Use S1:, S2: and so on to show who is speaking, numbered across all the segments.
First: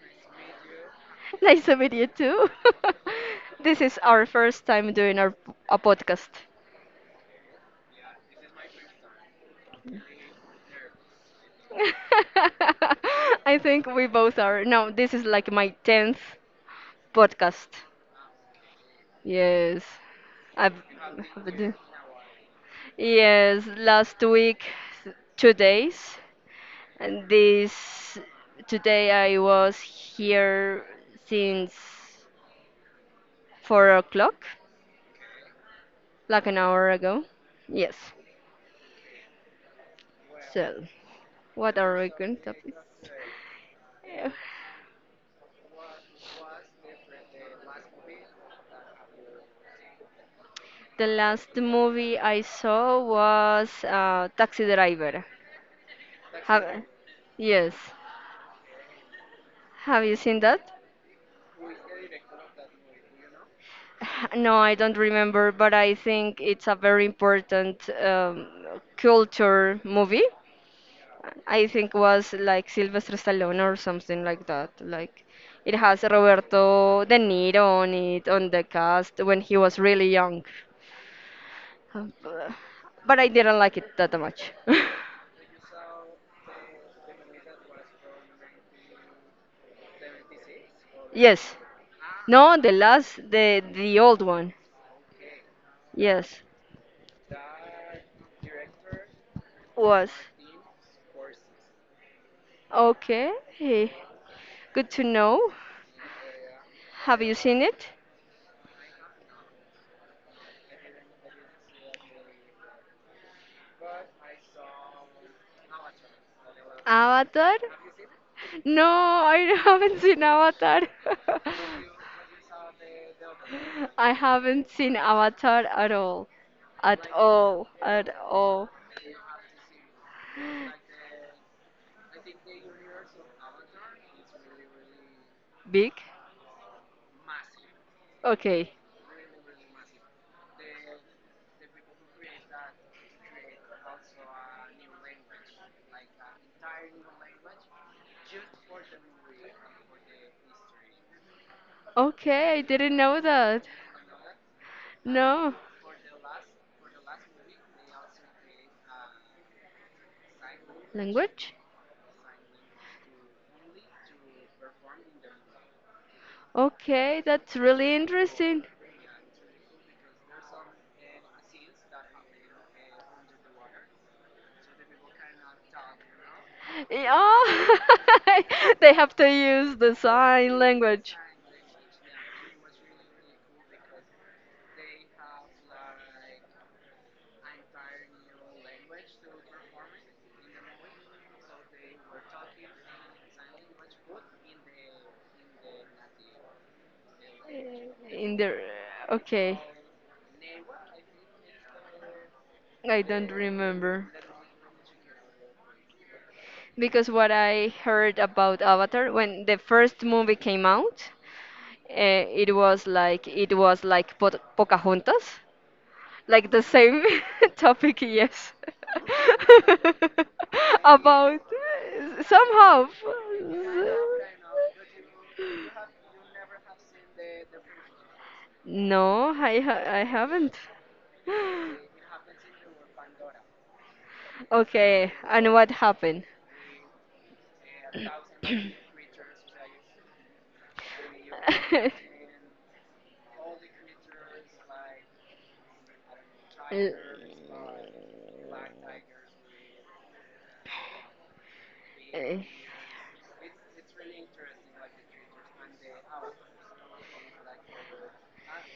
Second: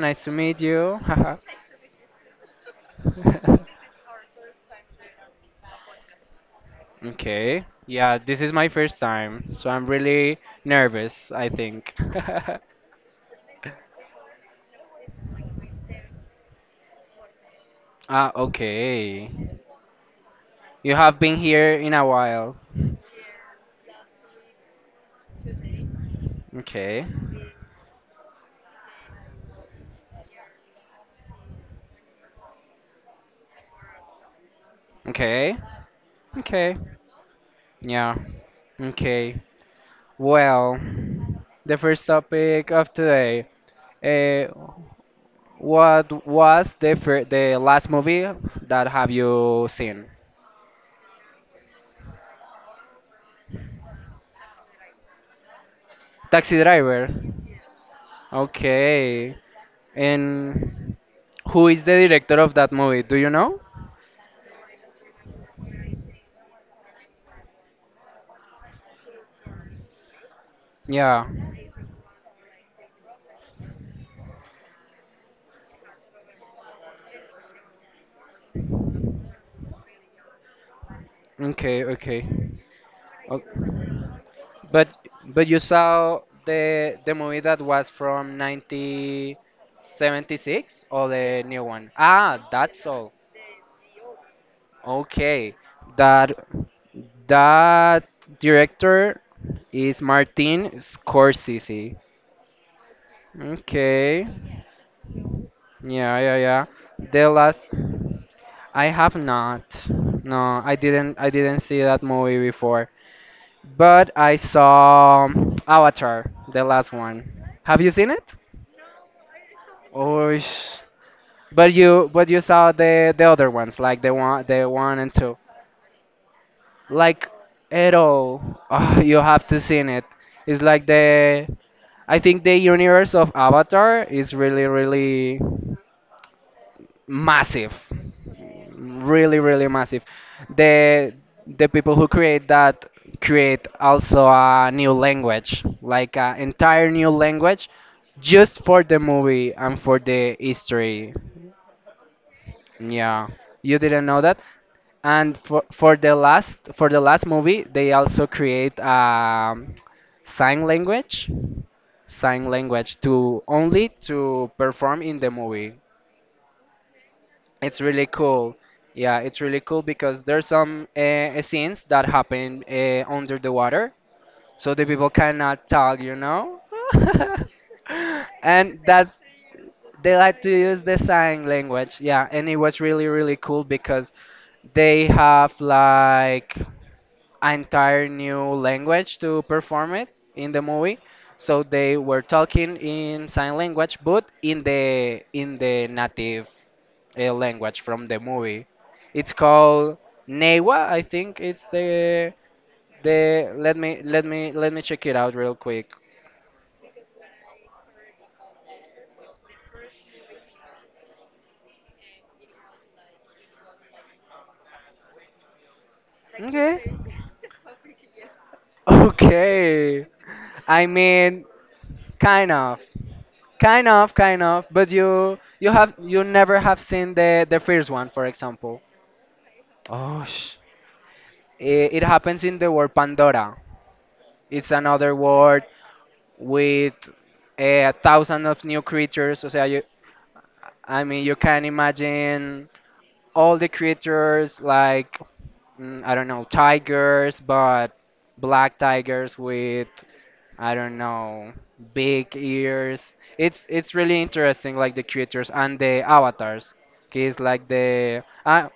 S1: Nice to meet you.
S2: Nice to meet you too. This is our first time doing our a podcast.
S1: Okay. Yeah, this is my first time, so I'm really nervous, I think.
S2: I think we both are. No, this is like my 10th podcast.
S1: Ah, okay.
S2: Yes. I've,
S1: You have been
S2: I've
S1: here
S2: d-
S1: in a while.
S2: yes, last week, 2 days.
S1: Okay.
S2: And this today I was here since 4 o'clock,
S1: Okay.
S2: like an
S1: Okay.
S2: hour ago. Yes.
S1: Yeah. Okay. Well,
S2: So,
S1: the
S2: what are
S1: first
S2: we going to?
S1: topic of today.
S2: Eh,
S1: Uh, what was the last movie that have you seen?
S2: The last movie I saw was Taxi Driver.
S1: Taxi
S2: Have,
S1: Driver.
S2: yes.
S1: Okay.
S2: Have you seen that?
S1: And who is the director of that movie? Do you know?
S2: No, I don't remember, but I think it's a very important culture movie.
S1: Yeah.
S2: I think was like Sylvester Stallone or something like that. Like it has Roberto De Niro on it on the cast when he was really young.
S1: Okay,
S2: Um,
S1: okay.
S2: bu- But I
S1: O-
S2: didn't like it that much.
S1: But but you saw the movie that was from 1976 or the
S2: Yes.
S1: new one? Ah,
S2: No, the
S1: that's all.
S2: last the old one.
S1: Okay. That
S2: Yes.
S1: that director is
S2: Was.
S1: Martin Scorsese.
S2: Okay.
S1: Okay.
S2: Good to know.
S1: Yeah, yeah, yeah.
S2: Have
S1: The
S2: you
S1: last
S2: seen it?
S1: I have not. No, I didn't. I didn't see that movie before. But I saw Avatar, the last one.
S2: Avatar?
S1: Have you seen it?
S2: No, I haven't seen
S1: Oh, sh-
S2: Avatar.
S1: but you saw the other ones, like
S2: I
S1: the
S2: haven't seen
S1: one and two.
S2: Avatar at all. At
S1: Like
S2: all.
S1: at
S2: At
S1: all,
S2: all.
S1: ah, you have to seen it. It's like the I think the universe of Avatar is really really
S2: Big?
S1: massive.
S2: Okay.
S1: Really really massive, the the people who create that create also a new language, like an entire new language just for the movie and for the history.
S2: Okay, I didn't know
S1: Yeah,
S2: that.
S1: you didn't know that. And
S2: No.
S1: for the last movie they also create sign language,
S2: Language?
S1: sign language, to only to perform in the movie.
S2: Okay, that's
S1: It's
S2: really
S1: really cool.
S2: interesting.
S1: Yeah, it's really cool because there's some scenes that happen under the water, so the people cannot talk, you know?
S2: Oh,
S1: And
S2: they have
S1: that's
S2: to use the
S1: they like to
S2: sign
S1: use the
S2: language
S1: sign language. Yeah, and it was really really cool because they have like an entire new language to perform it in the movie. So they were talking in sign language, but in the native language from the
S2: in their.
S1: movie. It's
S2: Okay,
S1: called Newa, I think it's the
S2: I don't
S1: let me
S2: remember.
S1: let me let me check it out real quick.
S2: Because what I heard about Avatar when the first movie came out, it was like po Pocahontas, like the
S1: Okay.
S2: same topic, yes.
S1: Okay. I
S2: About
S1: mean, kind of,
S2: somehow.
S1: kind of, but you have you never have seen the first one, for example.
S2: No, I
S1: Oh,
S2: haven't.
S1: sh- it, it happens in the world Pandora. It's
S2: Okay,
S1: another
S2: and
S1: world
S2: what happened?
S1: with a thousand of new creatures. O sea, you, I mean, you can imagine all the creatures like, mm, I don't know,
S2: Uh,
S1: tigers, but black tigers with, I don't know, big
S2: uh,
S1: ears. It's really interesting, like the creatures and the avatars. Kids like the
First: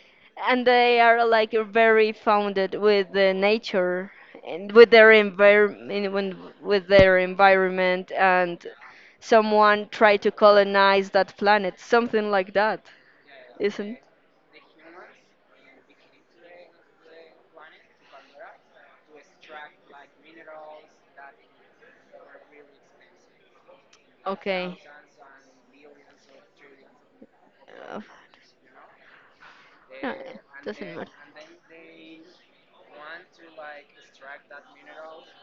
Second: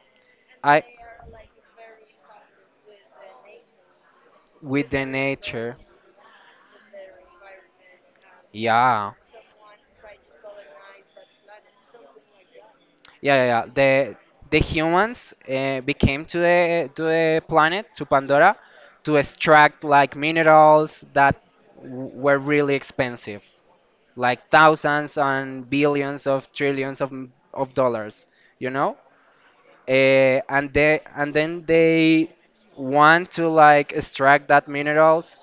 S2: and
S1: I
S2: they are like very founded with the nature and
S1: with
S2: with
S1: the
S2: their
S1: nature.
S2: environment and
S1: Yeah.
S2: someone tried to colonize that planet something like that
S1: Yeah, yeah, yeah.
S2: isn't
S1: The humans became to the planet to Pandora to extract like minerals that were really expensive, like
S2: okay.
S1: thousands and billions of trillions of of
S2: Uh,
S1: dollars, you know?
S2: no, it
S1: And
S2: doesn't
S1: they
S2: matter.
S1: and then they want to like extract that minerals,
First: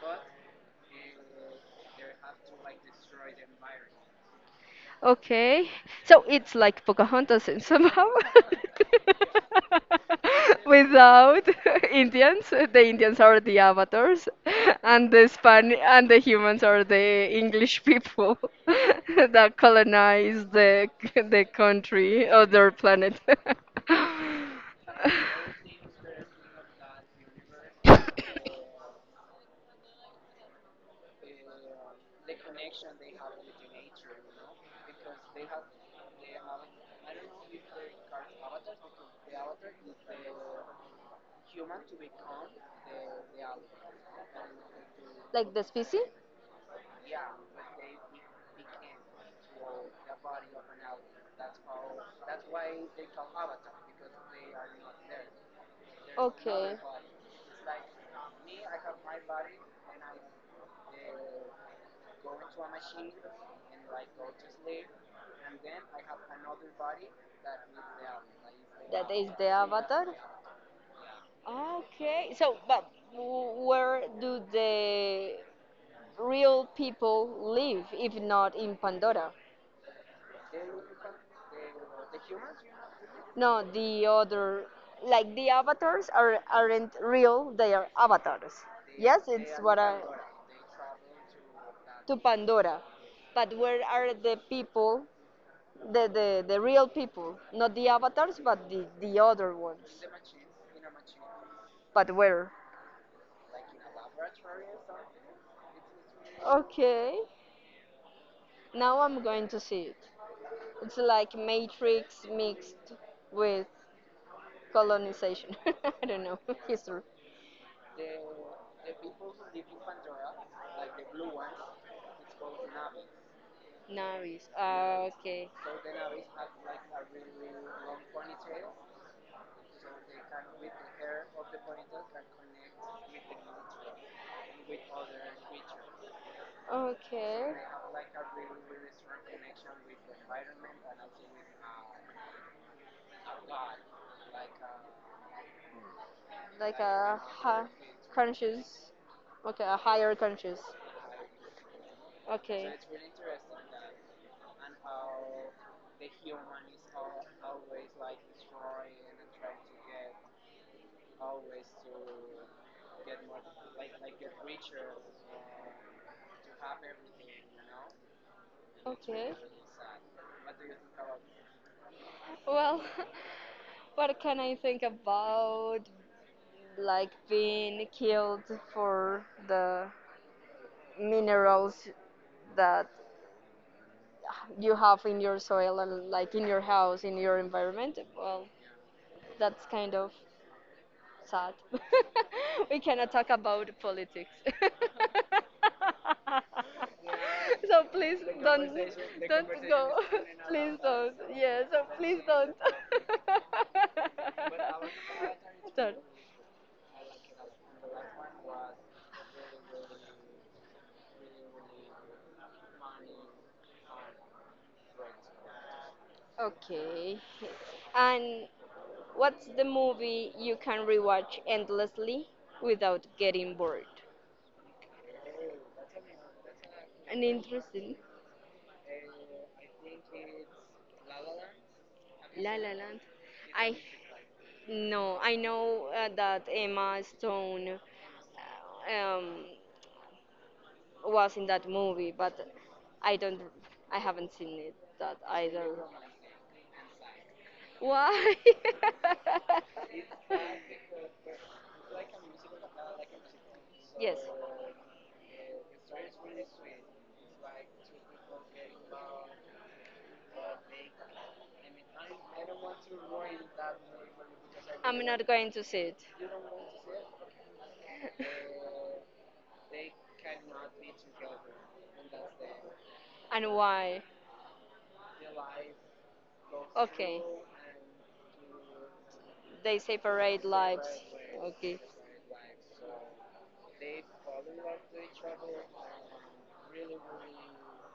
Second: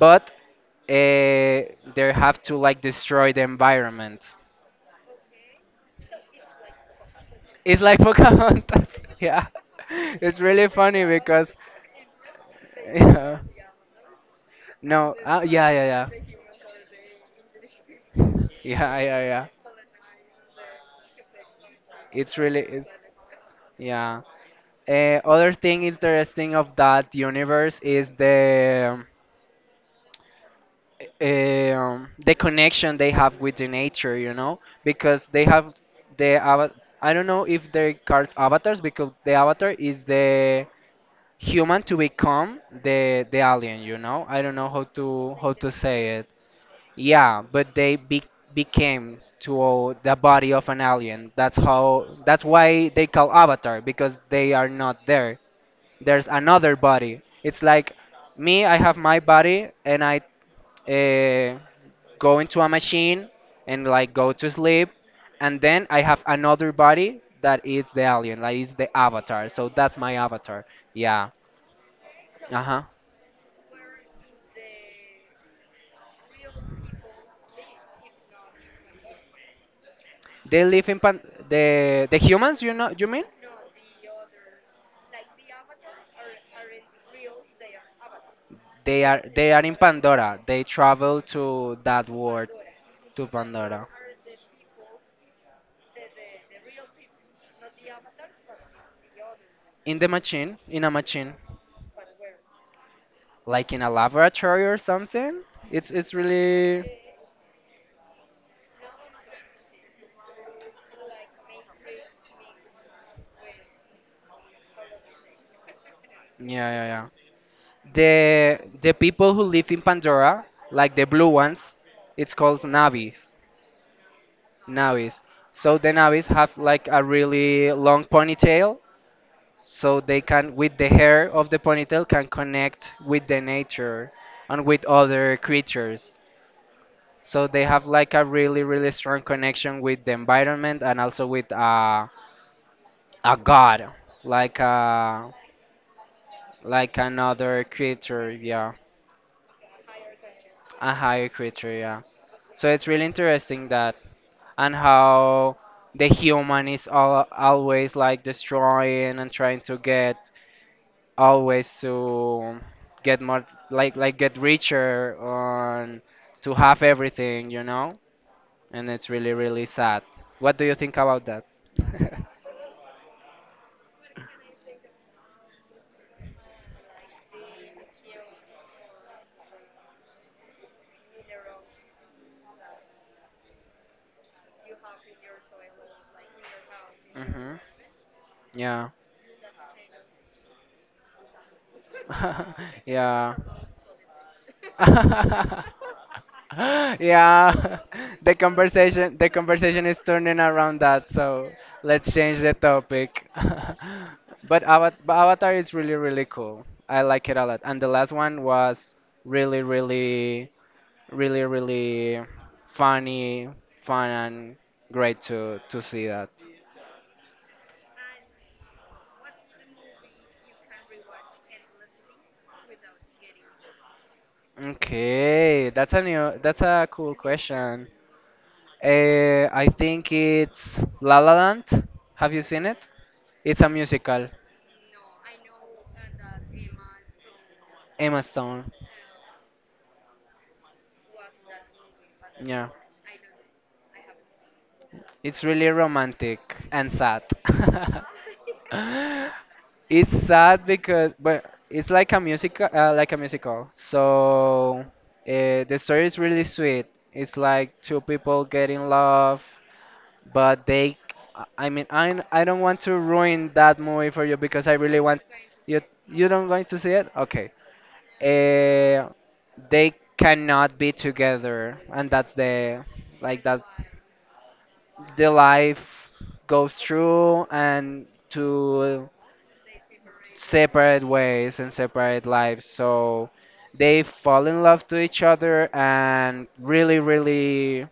S1: but uh, they have to like destroy the environment.
S2: Okay, so it's like Pocahontas in
S1: It's like
S2: somehow
S1: Pocahontas. Yeah. It's really funny
S2: without
S1: because
S2: Indians. The Indians
S1: yeah.
S2: are the avatars, and
S1: No.
S2: the
S1: Yeah,
S2: Span
S1: yeah,
S2: and the
S1: yeah.
S2: humans are the English people
S1: Yeah, yeah, yeah.
S2: that colonize the country
S1: It's
S2: or
S1: really
S2: their
S1: it's
S2: planet.
S1: yeah. Other thing interesting of that universe is the connection they have with the nature, you know, because they have the I don't know if they cards avatars because the avatar is the human to become the alien, you know. I don't know how
S2: Like the
S1: to
S2: species?
S1: say it. Yeah, but they became to the body of an alien. That's how. That's why they call Avatar because they are not there. There's another
S2: Okay.
S1: body. It's like me. I have my body, and I uh, go into a machine and like go to sleep, and then I have another body that is the alien, like is the
S2: That is the
S1: Avatar. So that's
S2: avatar.
S1: my Avatar. Yeah.
S2: Okay, so
S1: Uh huh.
S2: but w- where do the real people live if not in Pandora?
S1: They live in pan- the humans. You know? You mean?
S2: No, the other, like the avatars are aren't real; they are avatars.
S1: They are
S2: Yes, it's
S1: in
S2: what I
S1: Pandora. They travel to that
S2: to
S1: world
S2: Pandora.
S1: to
S2: But where
S1: Pandora.
S2: are the people, the real people, not the avatars, but the other ones?
S1: In the machine, in a machine,
S2: But where?
S1: like in a laboratory or something. It's really
S2: Okay, now I'm going to see it. It's like Matrix mixed with colonization. I don't know
S1: yeah yeah
S2: history.
S1: yeah. The the people who live in Pandora, like the blue ones, it's called Navis.
S2: Navis. Ah,
S1: Navis.
S2: okay.
S1: So the Navis have like a really long ponytail, so they can with the hair of the ponytail can connect with the nature and with other creatures.
S2: Okay.
S1: So they have like a really, really strong connection with the environment and also with a god, like a
S2: Like
S1: like
S2: a hi-
S1: another creature, yeah,
S2: conscious. Okay, a higher conscious.
S1: a higher creature, yeah.
S2: Okay.
S1: So it's really interesting that and how the human is all, always like destroying and trying to get always to get more like get richer on to have everything, you know? And it's
S2: Okay.
S1: really, really sad. What do you think about that?
S2: Well, what can I think about like being killed for the minerals that you have in your soil and like in your house, in your
S1: Mhm.
S2: environment, well,
S1: Yeah.
S2: that's kind of sad. we cannot talk
S1: Yeah.
S2: about politics.
S1: Yeah.
S2: So please
S1: The conversation the
S2: don't
S1: conversation
S2: go.
S1: is turning
S2: Please
S1: around that,
S2: don't.
S1: so
S2: Yeah, so
S1: let's
S2: please
S1: change the
S2: don't.
S1: topic. But but Avatar is
S2: Sorry.
S1: really really cool. I like it a lot. And the last one was really really really really funny, fun and great to see that.
S2: Okay. And what's the movie you can rewatch endlessly without getting bored?
S1: Okay, that's that's a cool
S2: And
S1: question.
S2: interesting.
S1: I think it's La La Land. Have you
S2: La
S1: seen
S2: La
S1: it?
S2: Land.
S1: It's a
S2: I
S1: musical.
S2: No, I know that Emma Stone
S1: Emma Stone.
S2: uh, um, was in that movie, but
S1: Yeah,
S2: I don't. I haven't seen it that
S1: it's
S2: either.
S1: really romantic and sad.
S2: Why?
S1: It's sad because, but it's like a musical, like a musical.
S2: Yes.
S1: So the story is really sweet. It's like two people get in love but they I mean I don't want to ruin that movie for you because I really
S2: I'm
S1: want
S2: not going to
S1: you
S2: see it.
S1: you don't going to see it okay. uh, they cannot be together and that's the like
S2: And
S1: that's
S2: why?
S1: the life goes
S2: Okay.
S1: through and to
S2: They separate lives.
S1: separate ways and
S2: Okay.
S1: separate lives. So they fall in love to each other and really, really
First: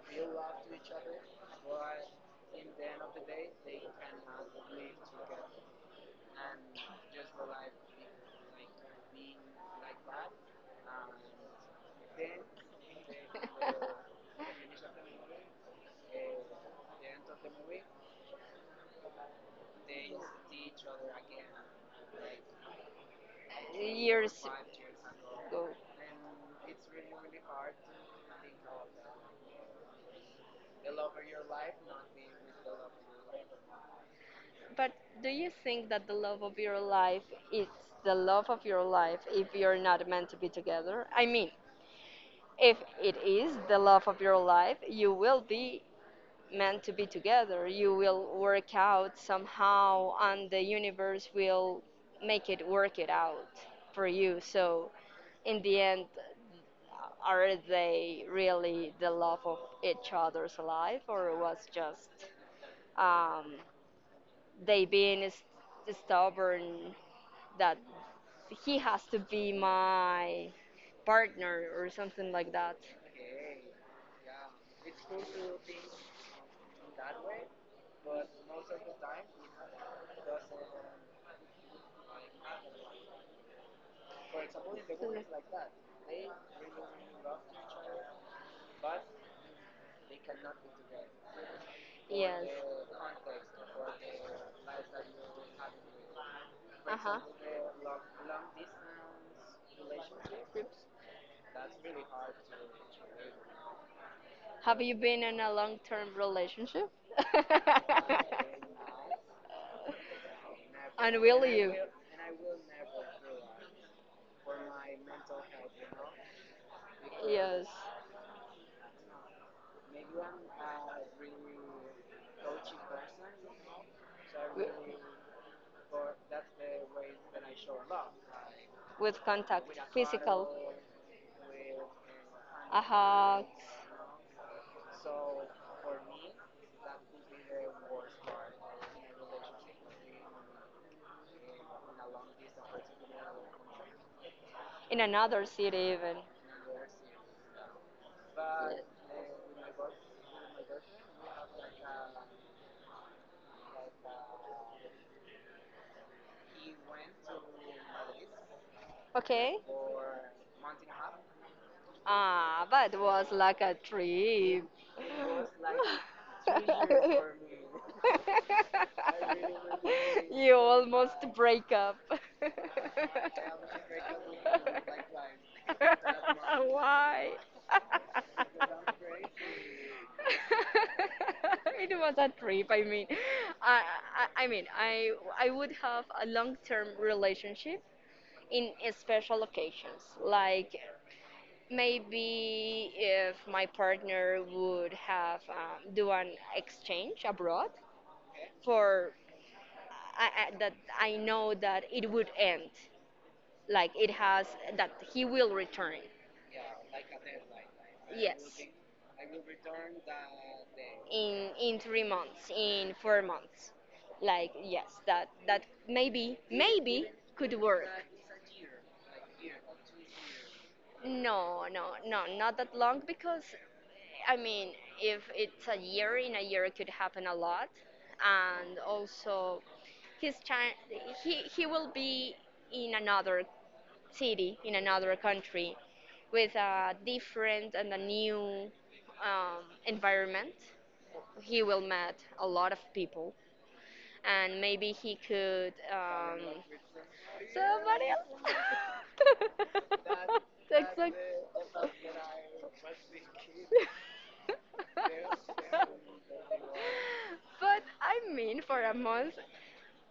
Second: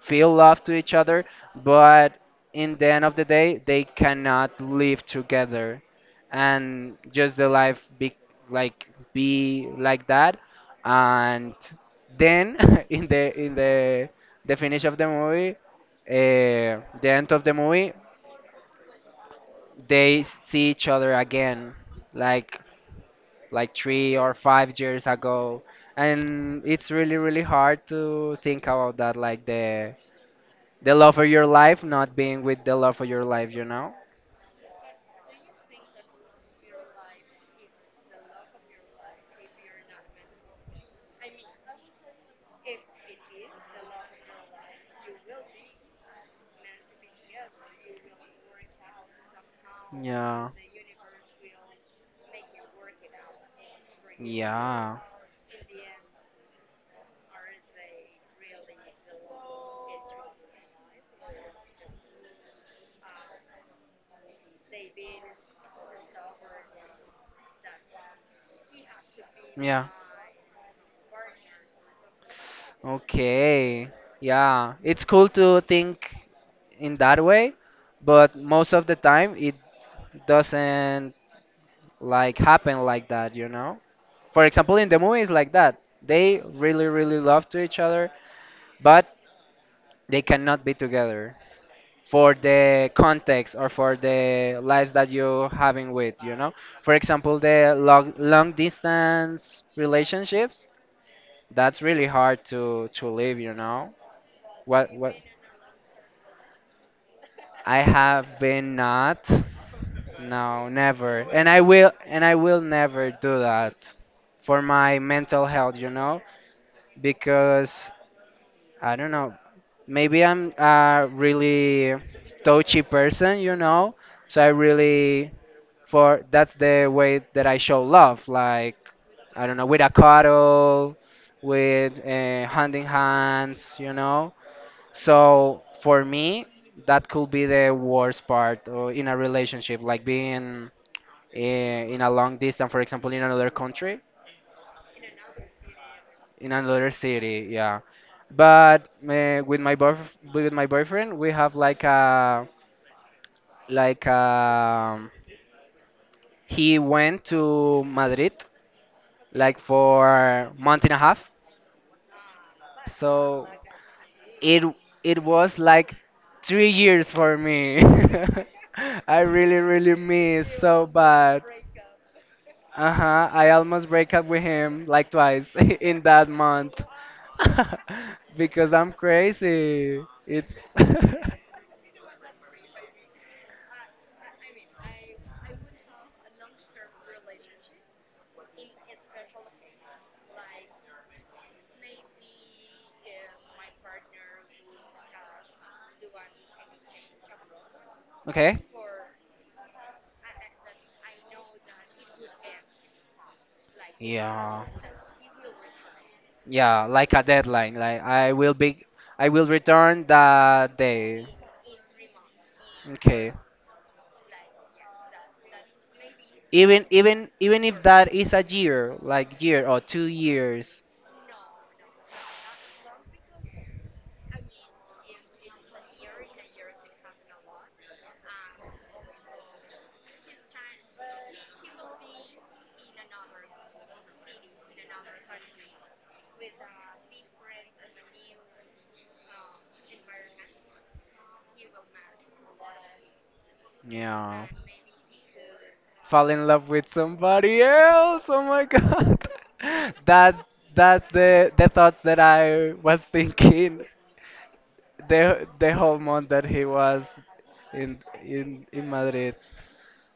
S1: feel love to each other. But in the end of the day, they cannot live together. And just the life be like that. And then in the the finish of the movie, the end of the movie, they see each other again. Like like three or
S2: Years
S1: five years ago
S2: ago.
S1: and it's really really hard to think about that like the love of your life not being with the love of your life, you know.
S2: But do you think that the love of your life is the love of your life if you're not meant to be together? I mean, if it is the love of your life, you will be meant to be together. You will work out somehow,
S1: Yeah,
S2: and the universe will make it work it out for you.
S1: yeah,
S2: So, in the end, are they really the love of each other's life, or was just um, they being stubborn that he has to be
S1: yeah.
S2: my partner or something like that?
S1: Okay. Yeah, it's cool to think in that way, but most of the time it doesn't like happen like that, you know? For example, in the movies like that, they really really love to each other, but they cannot be together for
S2: Yes.
S1: the context or for the lives that you're having with, you know? For
S2: Uh huh.
S1: example, the long long distance relationships,
S2: Groups.
S1: that's really hard to live, you know?
S2: Have you
S1: What
S2: been in a long term relationship?
S1: I have been not. No, never.
S2: And
S1: And
S2: will
S1: I
S2: you?
S1: will never do that for my mental health, you know?
S2: Yes.
S1: Because I don't know, maybe I'm a really touchy person, you know? So I
S2: Wi-
S1: really for that's the way that I show love, like
S2: With
S1: I don't know,
S2: contact,
S1: with a
S2: physical,
S1: cuddle, with handing
S2: a hug,
S1: hands, you know? So for me, that could be the worst part in a relationship, like being in a long distance, for example, in another country,
S2: in another city even.
S1: in another city. Yeah, but with my boyf with my boyfriend, we have like a, he went to Madrid like
S2: Okay.
S1: for month and a half.
S2: Ah, but it was
S1: So
S2: like a
S1: it
S2: trip.
S1: it was like 3 years for me. I really really miss
S2: You
S1: so
S2: almost
S1: bad.
S2: break up.
S1: Uh-huh, I almost break up with him like twice in that month
S2: Why?
S1: because I'm crazy. It's
S2: It was a trip. I mean, I, I I mean, I I would have a long-term relationship in special occasions, like maybe if my partner would have do an exchange abroad
S1: okay.
S2: for I, that I know that it would end, like it has
S1: Yeah.
S2: that he will return.
S1: Yeah, like a deadline. Like I will
S2: Yes,
S1: be I will return that day.
S2: in 3 months, in four
S1: Okay.
S2: months, like yes, that that
S1: Even
S2: maybe
S1: even even
S2: could
S1: if
S2: work.
S1: that is a year, like year or 2 years.
S2: No, no, no, not that long because I mean, if it's a year, in a year it could happen a lot, and also his child, he will be in another city, in another country, with a different and a new environment. He will meet a lot of people,
S1: Yeah.
S2: and maybe he could
S1: Fall in love with somebody
S2: somebody
S1: else. Oh
S2: else.
S1: my god. That's
S2: That's
S1: that's
S2: like.
S1: the thoughts that I was thinking the whole month that he was
S2: But
S1: in
S2: I
S1: in
S2: mean, for
S1: in
S2: a
S1: Madrid.
S2: month,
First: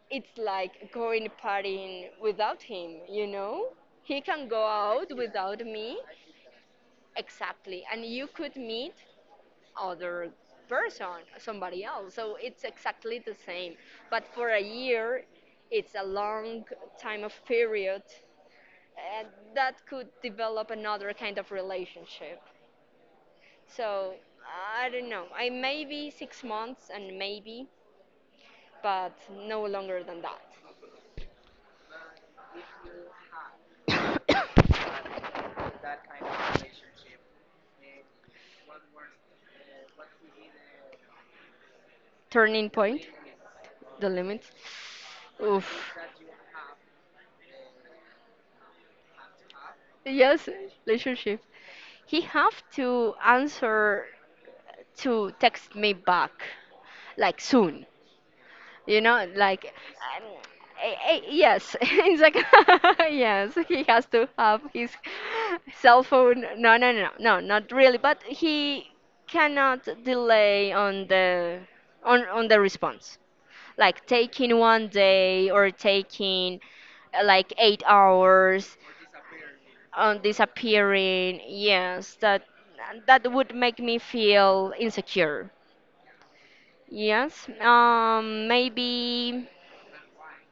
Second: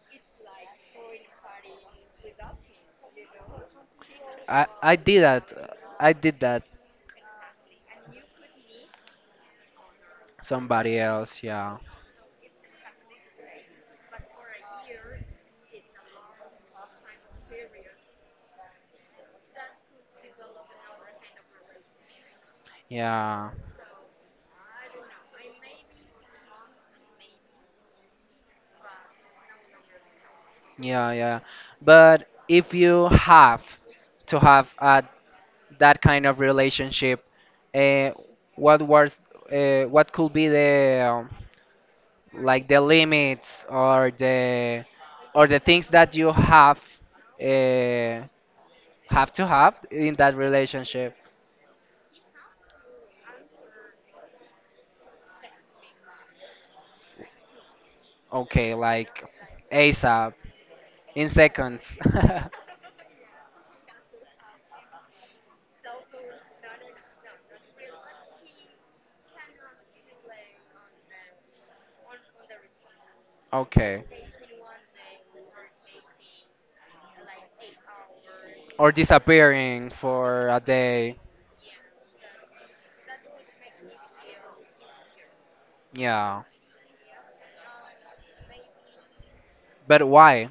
S2: it's like going partying without him, you know? He can go
S1: I
S2: out
S1: did that.
S2: without me.
S1: I did that.
S2: Exactly. And you could meet other
S1: Somebody
S2: person,
S1: else. Yeah.
S2: somebody else. So it's exactly the same. But for a year, it's a long time of period and that could develop another kind of relationship.
S1: Yeah.
S2: So I don't know. I maybe 6 months and maybe, but no longer than
S1: Yeah, yeah. But if you have to have
S2: that.
S1: a that kind of relationship uh, what was what could be the
S2: Turning
S1: like the
S2: point,
S1: limits
S2: the limit.
S1: or the things
S2: Oof.
S1: that you uh, have to have in that
S2: Yes,
S1: relationship
S2: relationship. He have to answer to text me back, like soon.
S1: okay
S2: You
S1: like
S2: know, like, um,
S1: asap in
S2: yes,
S1: seconds
S2: it's like, yes, he has to have his cell phone. No, no, no, no, not really. But he cannot delay on the on the response.
S1: okay
S2: Like taking one day or taking like 8 hours
S1: or disappearing
S2: on
S1: for a day
S2: disappearing. Yes, that that would make me feel insecure.
S1: yeah
S2: Yes, maybe
S1: but why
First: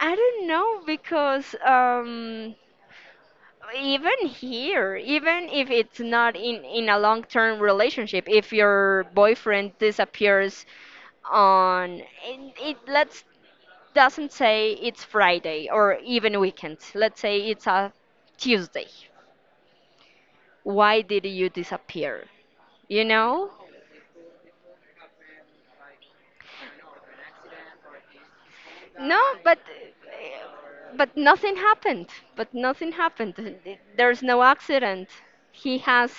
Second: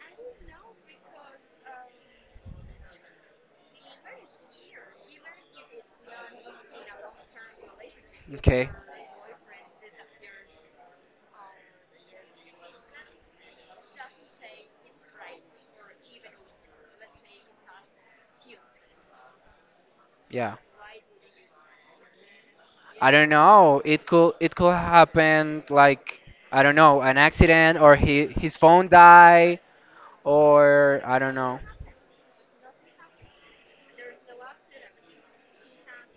S2: I don't know because even here, even if it's not in a long term relationship, if
S1: okay
S2: your boyfriend disappears on it, let's doesn't say it's Friday or even weekend. Let's say it's a Tuesday.
S1: yeah.
S2: Why did you disappear? You
S1: I don't
S2: know?
S1: know. It could happen like I don't know, an accident or he, his phone
S2: No,
S1: die or
S2: but
S1: I don't
S2: nothing
S1: know.
S2: happened. But nothing happened. There's no accident. He has.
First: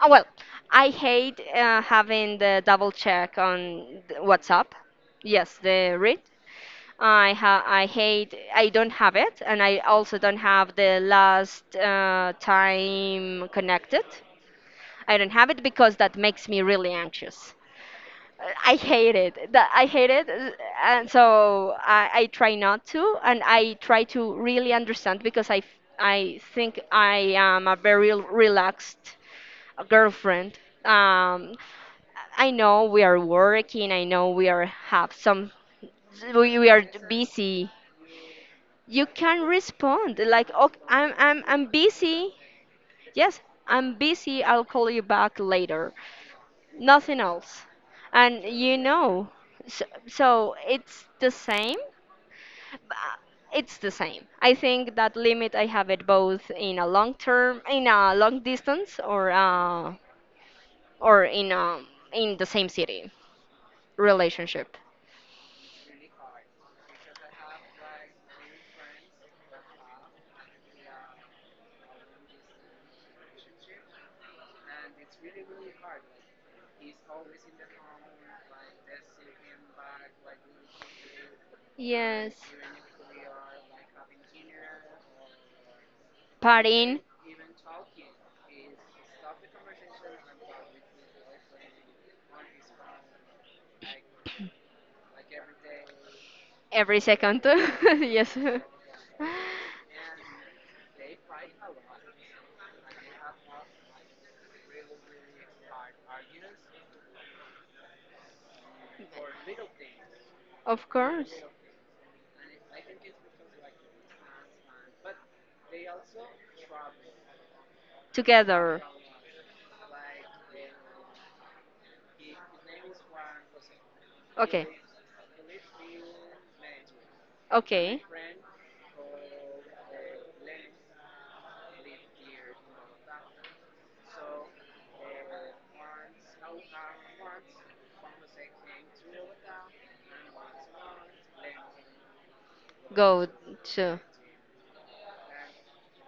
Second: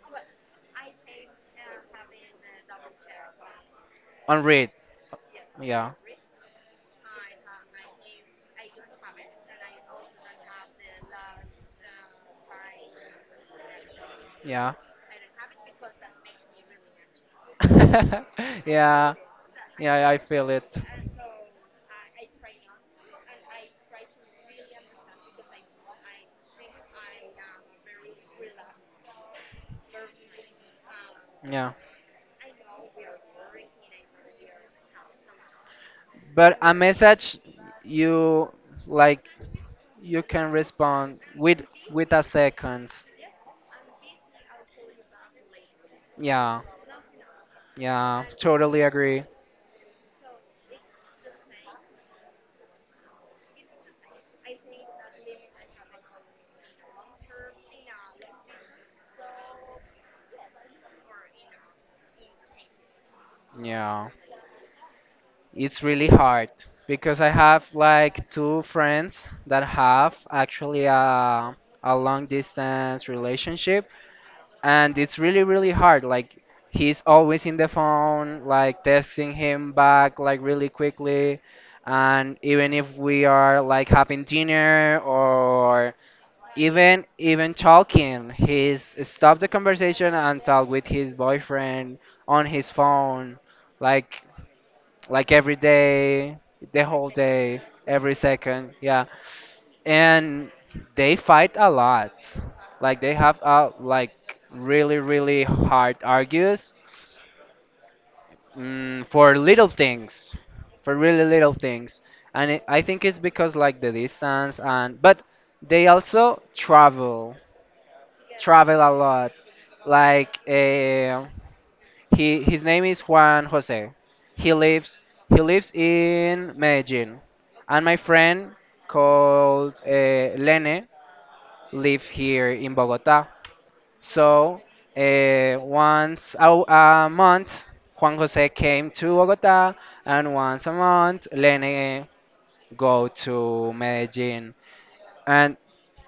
S2: Oh, well, I hate having the double check on the WhatsApp.
S1: Unread.
S2: Yes,
S1: Yeah.
S2: the read. I hate. I don't have it, and I also don't have the last time connected.
S1: Yeah.
S2: I don't have it because that makes me really anxious. I
S1: yeah.
S2: hate it. That I
S1: Yeah,
S2: hate
S1: I
S2: it,
S1: feel it.
S2: and so I try not to, and I try to really understand because I think I am a very relaxed girlfriend. Um,
S1: Yeah.
S2: I know we are working. I know we are have some.
S1: But
S2: We
S1: a
S2: are
S1: message
S2: busy.
S1: you
S2: You
S1: like
S2: can respond
S1: you can
S2: like, "Oh,
S1: respond
S2: I'm
S1: with a
S2: busy.
S1: second.
S2: Yes, I'm busy. I'll call you back later."
S1: Yeah.
S2: Nothing else.
S1: Yeah,
S2: And you
S1: totally agree.
S2: know, so it's the same. But It's the same. I think that limit I have it both in a long term, in a long distance, or in in the same city
S1: Yeah,
S2: relationship.
S1: it's really hard because I have like two friends that have actually a long distance relationship, and it's really really hard. Like he's always in the phone, like texting him back like really quickly,
S2: Yes,
S1: and even if we are like having dinner or
S2: partying
S1: even even talking, he's stopped the conversation and talked with his boyfriend on his phone, like like every day, the
S2: every
S1: whole
S2: second.
S1: day, every
S2: Yes,
S1: second, yeah. And they fight a lot. Like they have like really really hard argues mm, for little things,
S2: of
S1: for really
S2: course,
S1: little things. And I think it's because like the distance and but they also travel
S2: together.
S1: a lot. Like he his name is Juan Jose. He
S2: Okay.
S1: lives he lives in Medellin, and my
S2: Okay.
S1: friend called Lene live here in Bogota. So once a month, Juan Jose came to Bogota, and once a month, Lene go
S2: Go
S1: to
S2: to.
S1: Medellin, and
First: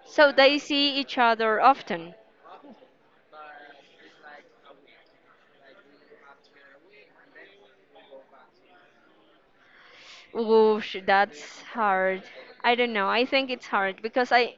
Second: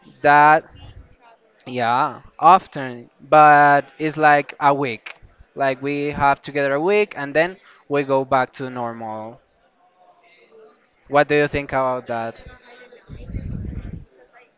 S2: So they
S1: that.
S2: see each other often.
S1: Yeah, often, but it's like a week. Like we have together a week and then we go back to normal.
S2: Whoosh,
S1: What do you
S2: that's
S1: think about
S2: hard.
S1: that?
S2: I don't know. I think it's hard because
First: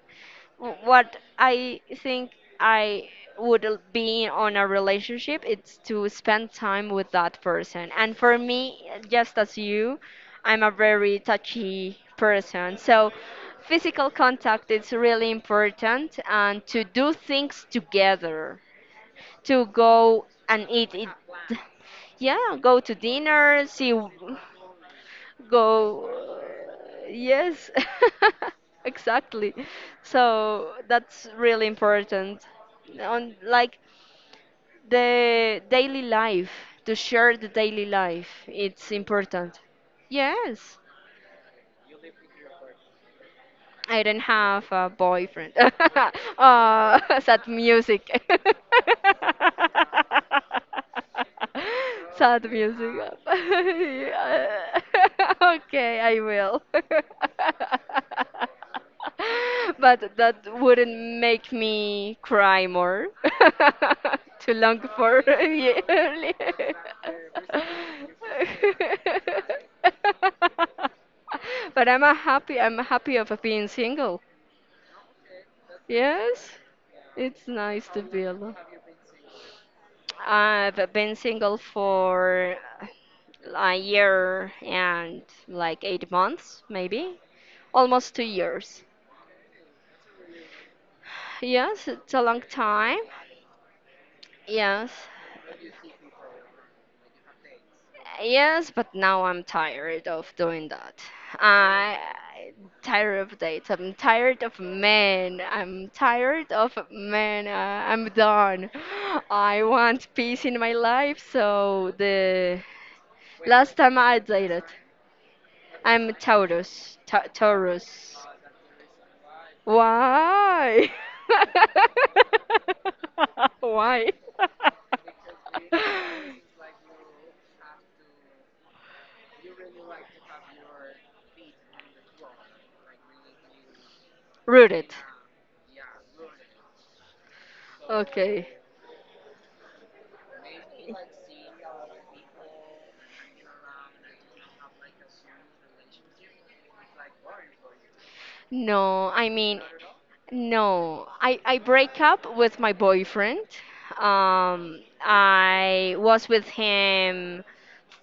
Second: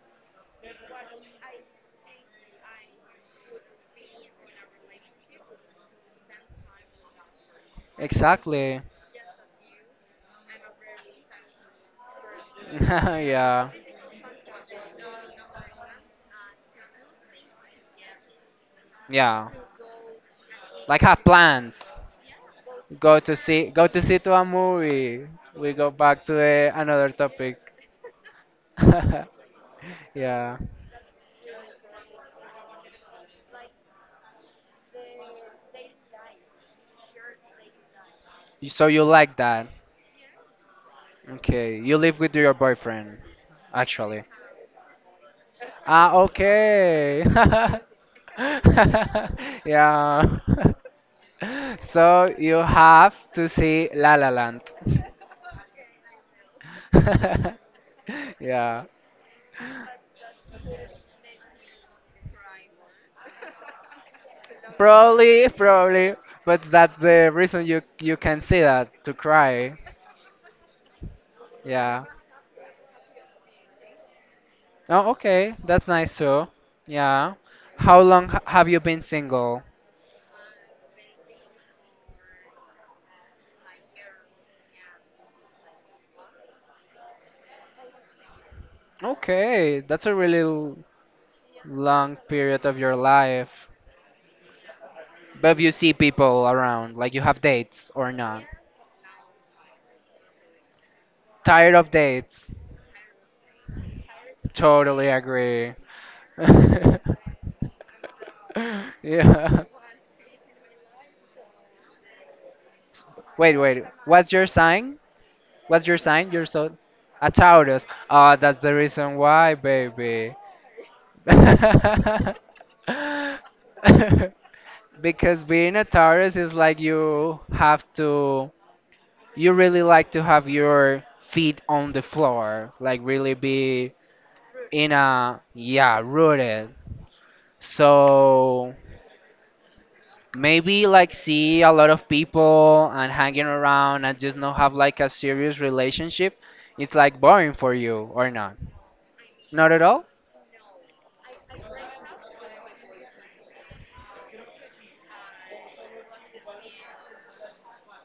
S2: what I think I would be on a relationship, it's to spend time with that person. And for
S1: Exactly.
S2: me, just as you, I'm a very touchy person. So
S1: Yeah.
S2: physical contact is really important and to do things together,
S1: Yeah.
S2: to go and eat
S1: Like
S2: it.
S1: have plans.
S2: Yeah, go to
S1: Go to
S2: dinner,
S1: see go to see to a movie. We go
S2: go
S1: back to another topic.
S2: yes exactly,
S1: Yeah.
S2: so that's really important on like the daily life to share the daily life,
S1: So
S2: it's
S1: you like
S2: important.
S1: that.
S2: Yes,
S1: Okay. You live with your boyfriend,
S2: I don't
S1: actually.
S2: have a boyfriend.
S1: Ah, okay.
S2: Sad music.
S1: Yeah. So
S2: sad
S1: you
S2: music.
S1: have to see La La Land.
S2: Yeah. Okay, I will.
S1: Yeah.
S2: But that wouldn't make me cry more. Too long for
S1: Probably,
S2: yearly.
S1: but that's the reason you can see that to cry.
S2: But I'm
S1: Yeah.
S2: a happy. I'm happy of being single.
S1: Oh, okay. That's nice too.
S2: Yes,
S1: Yeah.
S2: it's nice
S1: How
S2: to be
S1: long
S2: alone.
S1: have you been single?
S2: I've been single for a year and like 8 months, maybe almost 2 years.
S1: Okay, that's a really
S2: Yes, it's
S1: long
S2: a long
S1: period of your
S2: time.
S1: life,
S2: Yes.
S1: but you see people around, like you have dates or not.
S2: Yes, but now I'm tired of doing that.
S1: Tired of
S2: I
S1: dates?
S2: I'm tired of dates. I'm tired of
S1: Totally
S2: men.
S1: agree.
S2: I'm done. I
S1: Yeah.
S2: want peace in my life. So the
S1: S- Wait,
S2: last
S1: wait.
S2: time I
S1: What's your
S2: dated,
S1: sign? What's your
S2: I'm
S1: sign? You're so
S2: Taurus. Ta
S1: a Taurus.
S2: Taurus.
S1: Ah, that's the reason why, baby.
S2: Why? Why?
S1: Because being a Taurus is like you really like to have your feet on the floor, like really be in
S2: Rooted.
S1: a yeah, rooted.
S2: Okay.
S1: So maybe like see a lot of people and hanging around and just not have like a serious relationship. It's like boring for you or not?
S2: No, I mean,
S1: Not at all?
S2: no. I break up with my boyfriend. I was with him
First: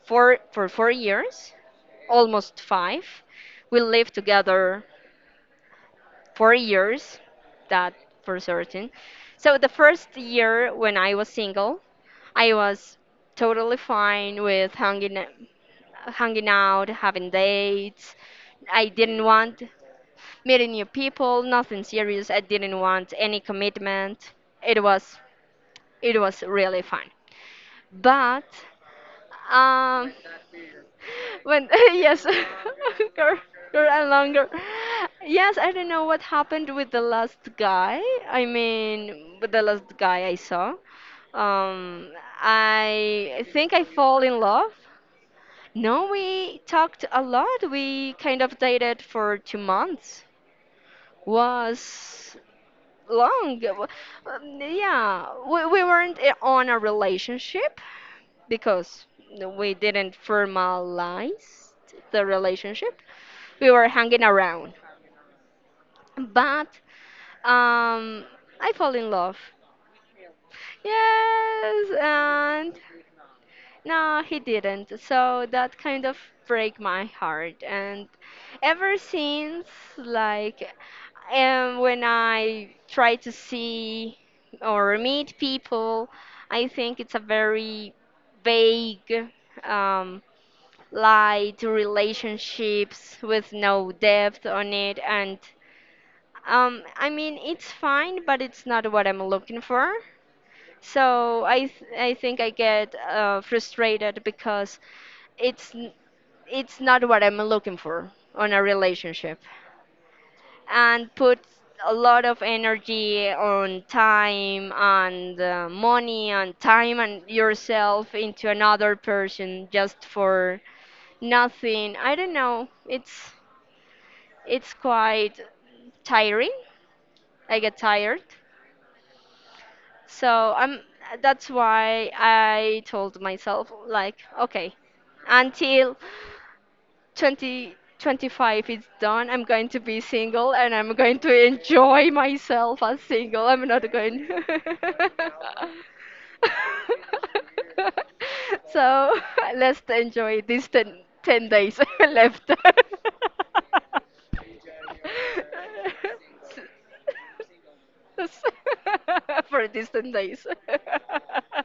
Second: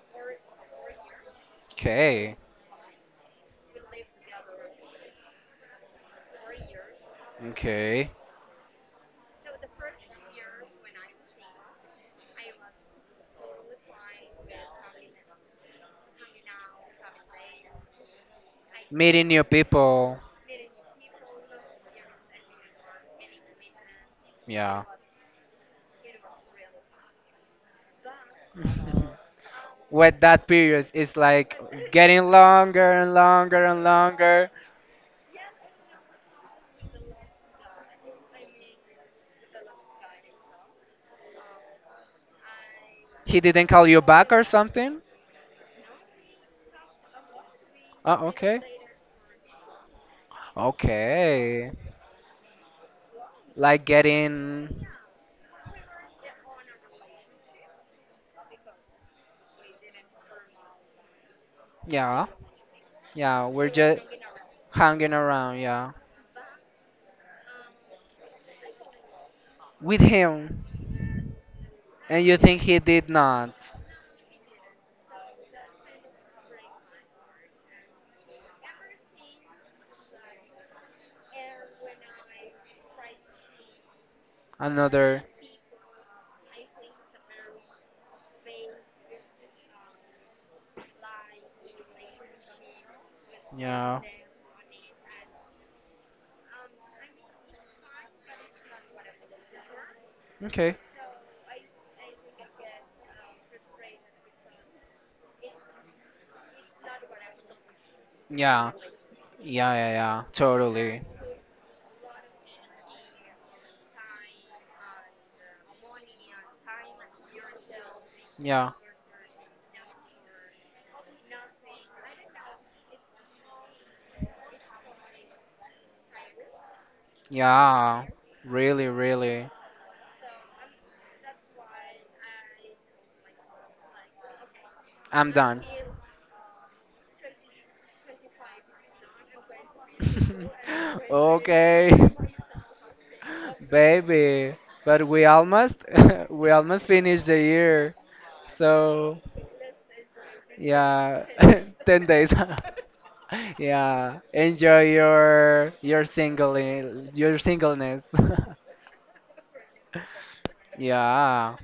S2: for 4 years,
S1: Okay.
S2: almost five. We lived together 4 years, that
S1: Okay.
S2: for certain. So the first year when I was single, I was totally fine with hanging out, having dates. I didn't
S1: Meeting new
S2: want
S1: people.
S2: meeting new people, nothing serious. I didn't want any commitment. It
S1: Yeah.
S2: was it was really fun. But um
S1: With that period it's like
S2: when yes
S1: getting longer and
S2: girl,
S1: longer and
S2: girl and longer.
S1: longer.
S2: Yes, I don't know what happened with the last guy. I mean with the last guy I saw. Um
S1: He
S2: I
S1: didn't
S2: think I
S1: call you
S2: fall
S1: back
S2: in
S1: or
S2: love.
S1: something?
S2: No, we talked a lot. We
S1: Oh,
S2: kind of
S1: okay.
S2: dated for 2 months.
S1: Okay.
S2: Was long.
S1: Like getting,
S2: Yeah, we weren't on a relationship because we didn't formalize the
S1: yeah,
S2: relationship.
S1: yeah, we're
S2: We were
S1: just
S2: hanging around.
S1: hanging around, yeah,
S2: But um, I fall in love.
S1: with him.
S2: Yes,
S1: And you think
S2: and
S1: he did not?
S2: no, he didn't. So that kind of break my heart. And ever since, like, when I try to see or
S1: Another,
S2: meet people, I think it's a very vague, um, light relationships with no
S1: yeah.
S2: depth on it. And I mean, it's fine, but it's not what I'm looking for.
S1: Okay.
S2: So I think I get frustrated because it's n- it's not what I'm looking for on a
S1: Yeah.
S2: relationship,
S1: Yeah, yeah, yeah. Totally.
S2: and put a lot of energy on time and money and time and yourself into
S1: Yeah.
S2: another person just for nothing. I don't know, it's quite tiring. I get
S1: Yeah.
S2: tired.
S1: Really, really.
S2: So I'm, that's why I told myself like, okay,
S1: I'm done.
S2: until 2025, 25 is done, I'm going to be single and I'm going to
S1: Okay.
S2: enjoy myself as single. I'm not going.
S1: Baby, but we almost we almost finished the year.
S2: So
S1: So,
S2: let's enjoy these ten
S1: yeah,
S2: ten days
S1: 10 days.
S2: left.
S1: Yeah, enjoy your singleness.
S2: For these 10 days.
S1: Yeah,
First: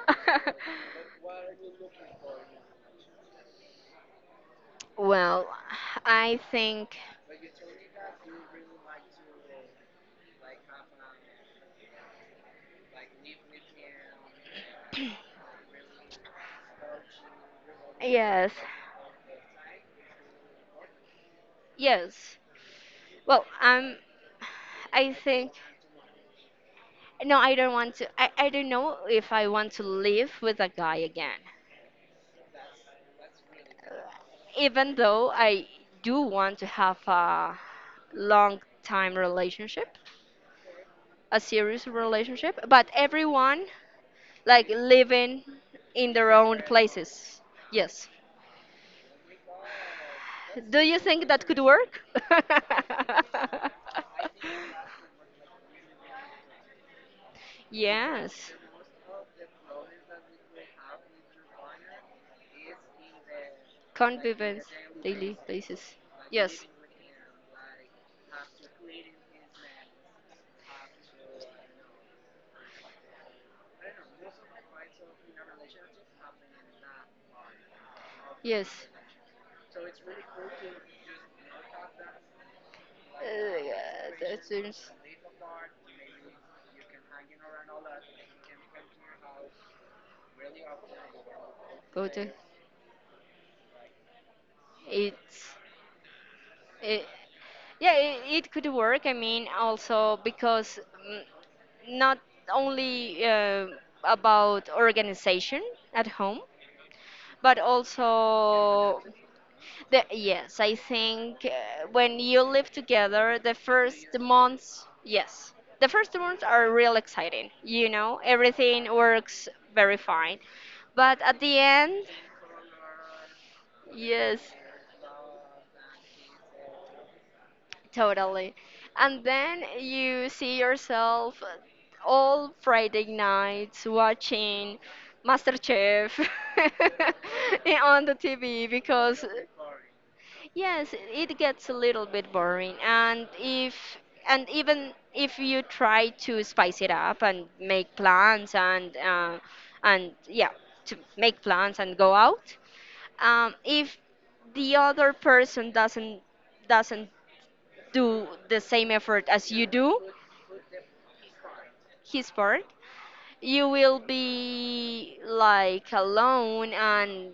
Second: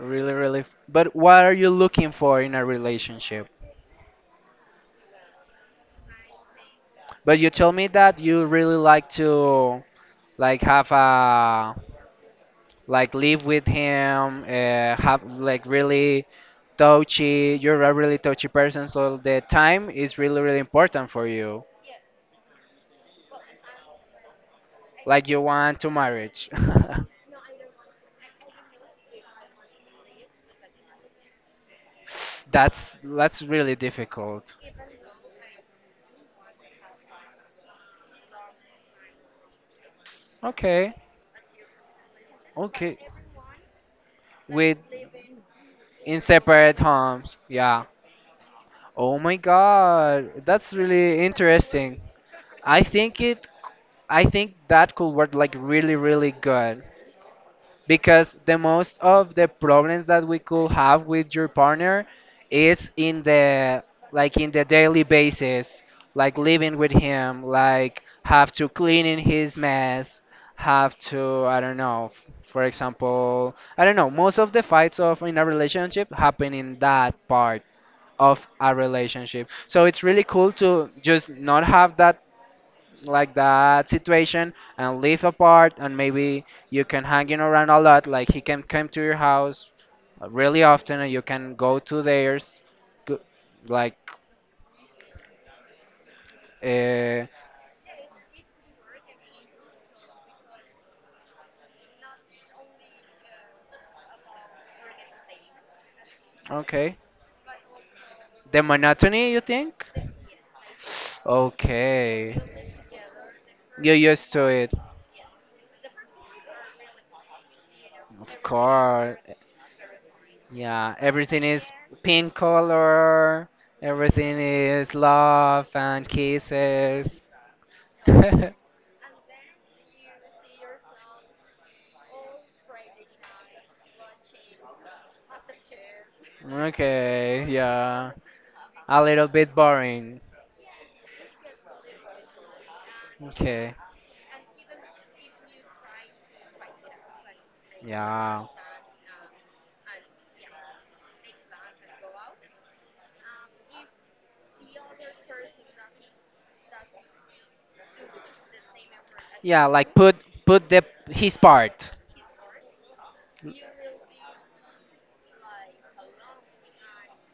S1: really really. But what are you looking for in a relationship?
S2: Well, I think
S1: But you told me that you really like to like have a like live with him, have like really touchy you're a really touchy
S2: yes,
S1: person so the time is really really important for you
S2: yes. Well, I
S1: like you
S2: think
S1: want to marriage.
S2: no, I don't want to. I don't know if I want to live with a guy again.
S1: That's really difficult.
S2: Even though I do want to have a long time relationship,
S1: Okay,
S2: a serious relationship, but
S1: okay
S2: everyone like
S1: with,
S2: living in
S1: in
S2: their own
S1: separate homes,
S2: places.
S1: yeah.
S2: Yes.
S1: Oh my god, that's
S2: Do you
S1: really
S2: think that could
S1: interesting.
S2: work?
S1: I think it i think that could work like really really good because
S2: Yes.
S1: the most of the problems that we could have with your partner is in the like in the
S2: Convivence.
S1: daily
S2: Daily
S1: basis,
S2: basis.
S1: like
S2: Yes.
S1: living with him, like have to clean in his mess, have to, I don't know, for example, I don't know most of the fights of in a relationship happen in that part of a
S2: Yes.
S1: relationship, so it's really cool to just not have that, like that
S2: Yeah, that
S1: situation,
S2: seems
S1: and live apart, and maybe you can hanging around a lot, like he can come to your house, really often and you can go to
S2: go to.
S1: theirs. Go, like
S2: It's it,
S1: uh,
S2: yeah. It could work. I mean, also because mm, not only about organization at home,
S1: okay
S2: but
S1: the
S2: also
S1: monotony you think.
S2: the, yes, I think when
S1: Okay,
S2: you live together, the
S1: you're
S2: first
S1: used to it,
S2: months, yes, the first months are real exciting. You know,
S1: of
S2: everything
S1: course,
S2: works very fine,
S1: yeah
S2: but at
S1: everything
S2: the
S1: is
S2: end,
S1: pink color, everything
S2: yes,
S1: is love and kisses.
S2: totally. And then you see yourself all Friday nights watching MasterChef
S1: Okay,
S2: on
S1: yeah.
S2: the TV
S1: A
S2: because,
S1: little bit boring.
S2: yes, it gets a little bit boring, and
S1: Okay.
S2: if and even if you try to spice it up and make
S1: Yeah.
S2: plans and yeah, to make plans and go out, if the other person doesn't do the same effort as
S1: Yeah,
S2: you
S1: like
S2: do,
S1: put put the his part.
S2: his part, you will be like alone and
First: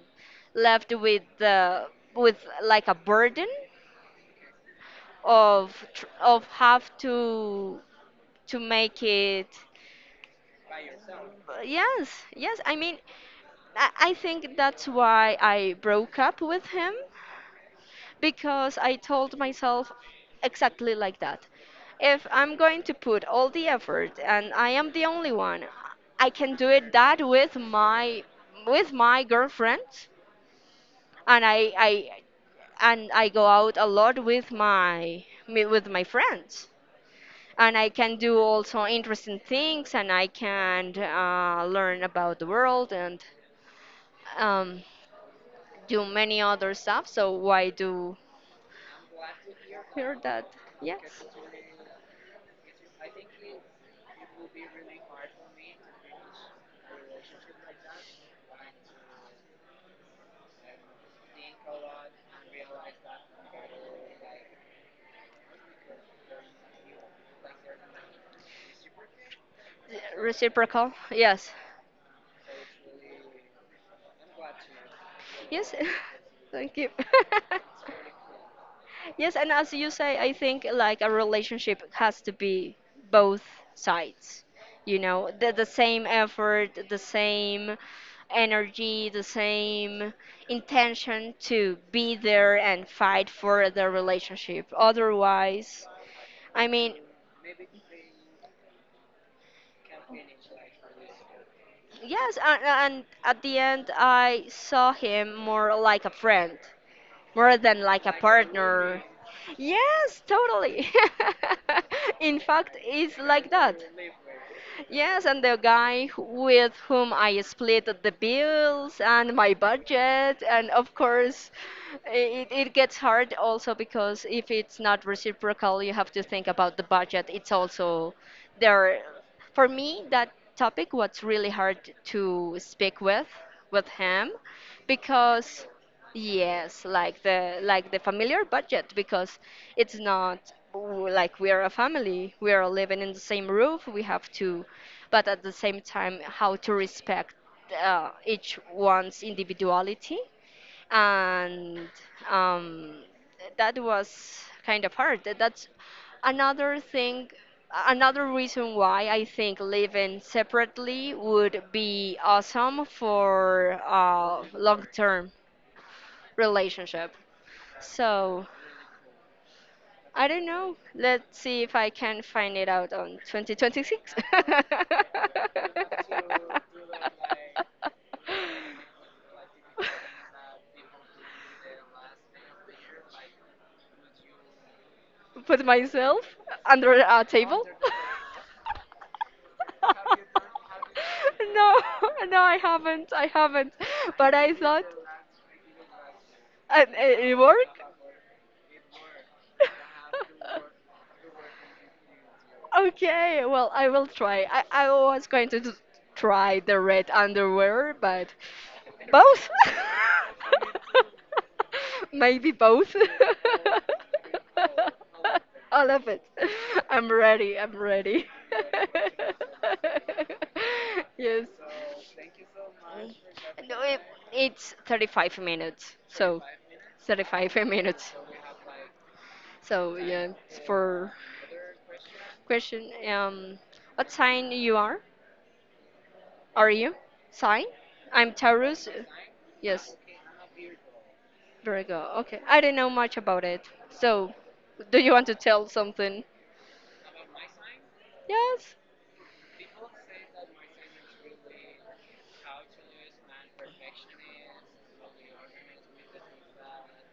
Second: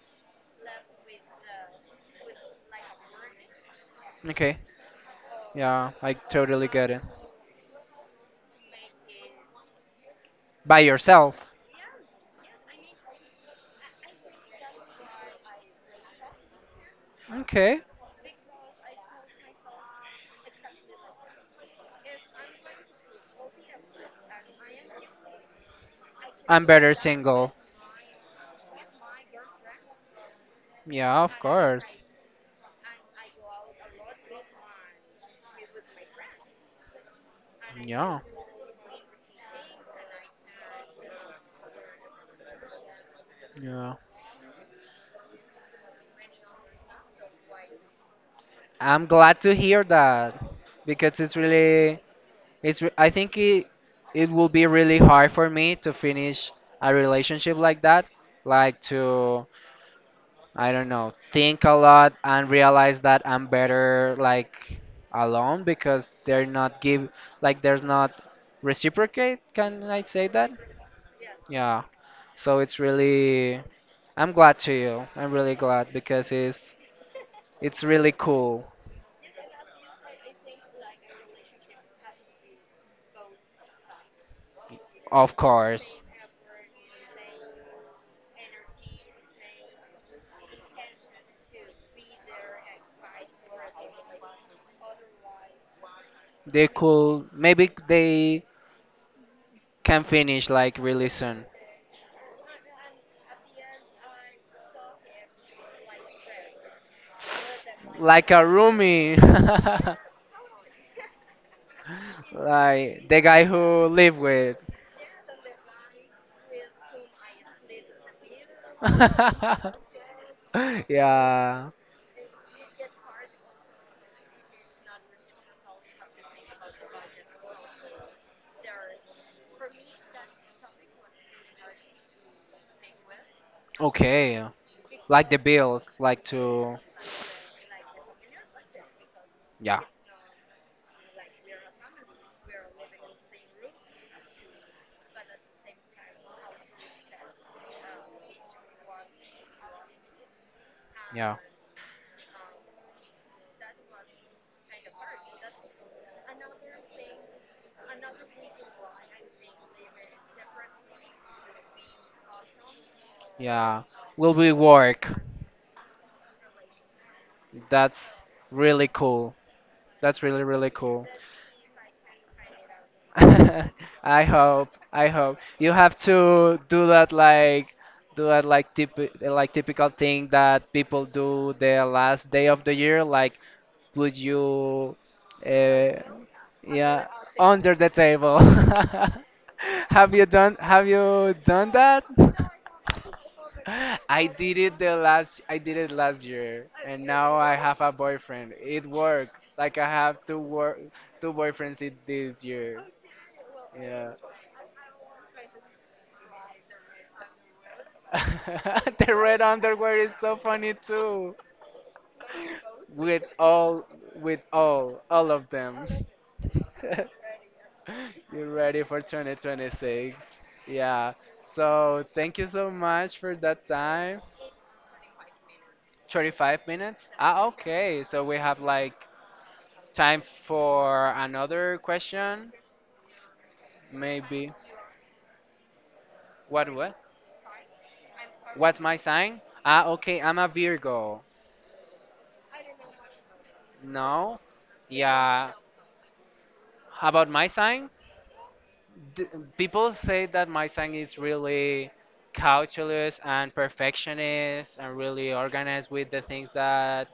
S2: left with the with like a burden
S1: Okay.
S2: of
S1: Yeah, I totally get
S2: have
S1: it.
S2: to make it.
S1: By yourself.
S2: Yes, yes, I mean, I think that's why I broke up with him
S1: Okay.
S2: because I told myself exactly like that. If I'm going to put all the effort and I am the only one, I can
S1: I'm
S2: do
S1: better
S2: it that
S1: single.
S2: with my girlfriend.
S1: Yeah, of
S2: and i
S1: course.
S2: i and I go out a lot with my with my friends, and I can
S1: Yeah.
S2: do also interesting things, and I can learn about the world and
S1: Yeah.
S2: um, do many other stuff. So why do
S1: I'm glad to hear
S2: hear
S1: that
S2: that? Yes.
S1: because it's really I think it will be really hard for me to finish a relationship like that, like to, I don't know, think a lot and realize that I'm better like alone because they're not give like there's not reciprocate, can I say that?
S2: Reciprocal. Yes.
S1: Yeah. So it's really I'm glad to you. I'm really
S2: Yes.
S1: glad because
S2: Thank you.
S1: it's really cool,
S2: Yes, and as you say, I think like a relationship has to be both sides. You know,
S1: of
S2: the
S1: course.
S2: same effort, the same energy, the same intention to be there and fight for the relationship. Otherwise, I
S1: They
S2: mean,
S1: could, maybe they can finish like really soon.
S2: yes, and at the end, I saw him more like a friend, more than like a
S1: Like a
S2: partner.
S1: roomie,
S2: Yes, totally. In fact,
S1: like
S2: it's
S1: the guy
S2: like that.
S1: who live with.
S2: Yes, and the guy who- with whom I split the bills and my budget, and of course,
S1: Yeah.
S2: it gets hard also because if it's not reciprocal, you have to think about the budget. It's also there. For me, that topic was really hard to speak with him
S1: Okay. Like the
S2: because
S1: bills, like to
S2: yes, like the familiar budget because
S1: yeah,
S2: it's not like we are a family. We are living in the same roof. We have to, but at the same time, how to respect each one's individuality,
S1: yeah,
S2: and um, that was kind of hard. That's another thing, another reason why I think living separately would be awesome for
S1: yeah. Will we
S2: long
S1: work?
S2: term relationship.
S1: That's
S2: So
S1: really cool. That's
S2: I
S1: really
S2: don't
S1: really
S2: know.
S1: cool.
S2: Let's see if I can find it out on 2026.
S1: I hope, I hope you have to do that, like do that like typ like typical thing that people do the last day of the year, like put you,
S2: Put
S1: uh,
S2: myself under
S1: yeah,
S2: a table.
S1: under the table. Have you done
S2: No,
S1: that?
S2: no, I haven't. I haven't. But I thought
S1: I did it last year
S2: and
S1: and
S2: it
S1: now
S2: it
S1: I
S2: worked.
S1: have a boyfriend. It worked. Like I have two boyfriends it this year.
S2: Okay, well, I will
S1: Yeah.
S2: try. I was going to just try the red underwear, but
S1: The red
S2: both?
S1: underwear is so funny too.
S2: Maybe both.
S1: With all, with all of
S2: I
S1: them.
S2: love it.
S1: You
S2: I'm ready. I'm ready.
S1: ready for 2026. Yeah.
S2: Yes.
S1: So thank you so much for that
S2: No, it,
S1: time.
S2: it's 35 minutes. So,
S1: 35 minutes? Ah,
S2: 35
S1: okay.
S2: minutes.
S1: So we have like
S2: So,
S1: time
S2: yeah, it's
S1: for
S2: for
S1: another question.
S2: question. What
S1: Maybe.
S2: sign you are?
S1: What,
S2: Are
S1: what?
S2: you? Sign? I'm
S1: What's
S2: Taurus.
S1: my sign? Ah,
S2: Yes,
S1: okay. I'm a Virgo.
S2: Virgo. Okay, I do not know much about it. So,
S1: No?
S2: do you want to
S1: Yeah.
S2: tell something?
S1: How about my sign?
S2: Yes.
S1: th- People say that my song is really cautious and perfectionist and really organized with the things that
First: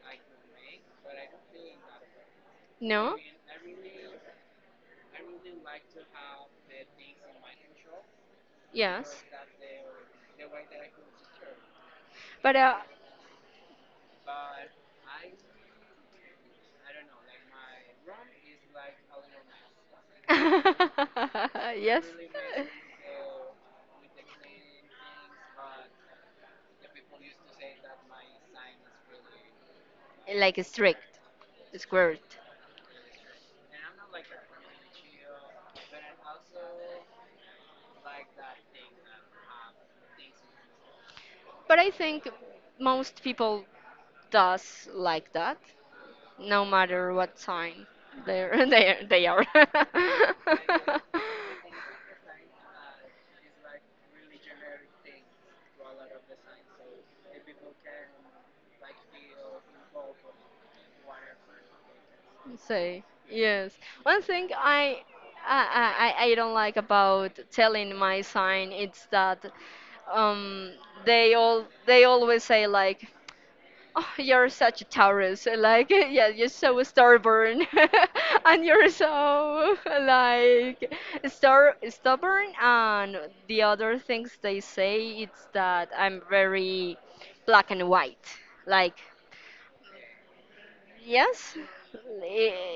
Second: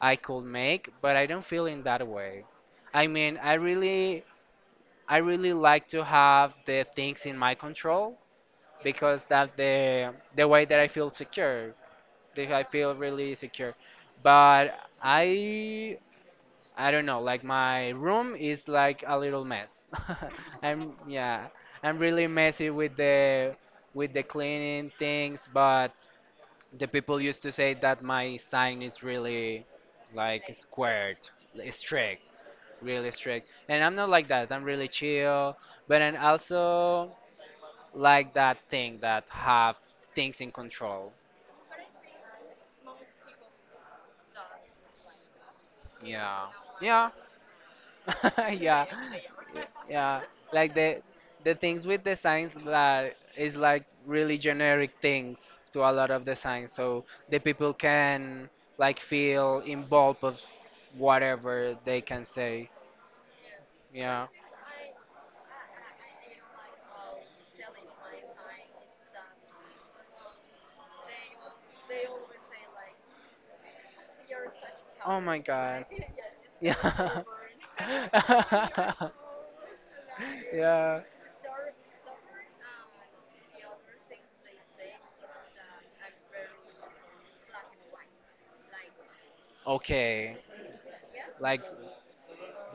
S1: I could make, but I don't feel in that way. I
S2: No?
S1: mean, I really like to have the things in my control because
S2: Yes.
S1: that's the way that I feel secure. That
S2: But
S1: I feel really secure. But I I don't know, like my room is like a little mess. I'm yeah, I'm
S2: yes.
S1: really messy with the cleaning things, but the people used to say that my sign is really like
S2: Like strict,
S1: squared, like, strict,
S2: squirt.
S1: really strict. And I'm not like that. I'm really chill, but I also like that thing that have things in control.
S2: But I think most people does like that,
S1: Yeah.
S2: no
S1: Yeah.
S2: matter what sign they're,
S1: Yeah,
S2: they are.
S1: yeah, like the things with the signs that is like really generic things to a lot of the signs, so the people can like feel involved of whatever they can say.
S2: Say, yes. One
S1: Yeah,
S2: thing I I, I I don't like about telling my sign it's that um they all they always say like, oh, you're such a
S1: oh my
S2: Taurus.
S1: god,
S2: Like, yeah, you're so
S1: yeah.
S2: stubborn, and you're so like
S1: Yeah,
S2: star stubborn. And the other things they say it's that I'm very black and white. Like,
S1: okay,
S2: yes,
S1: like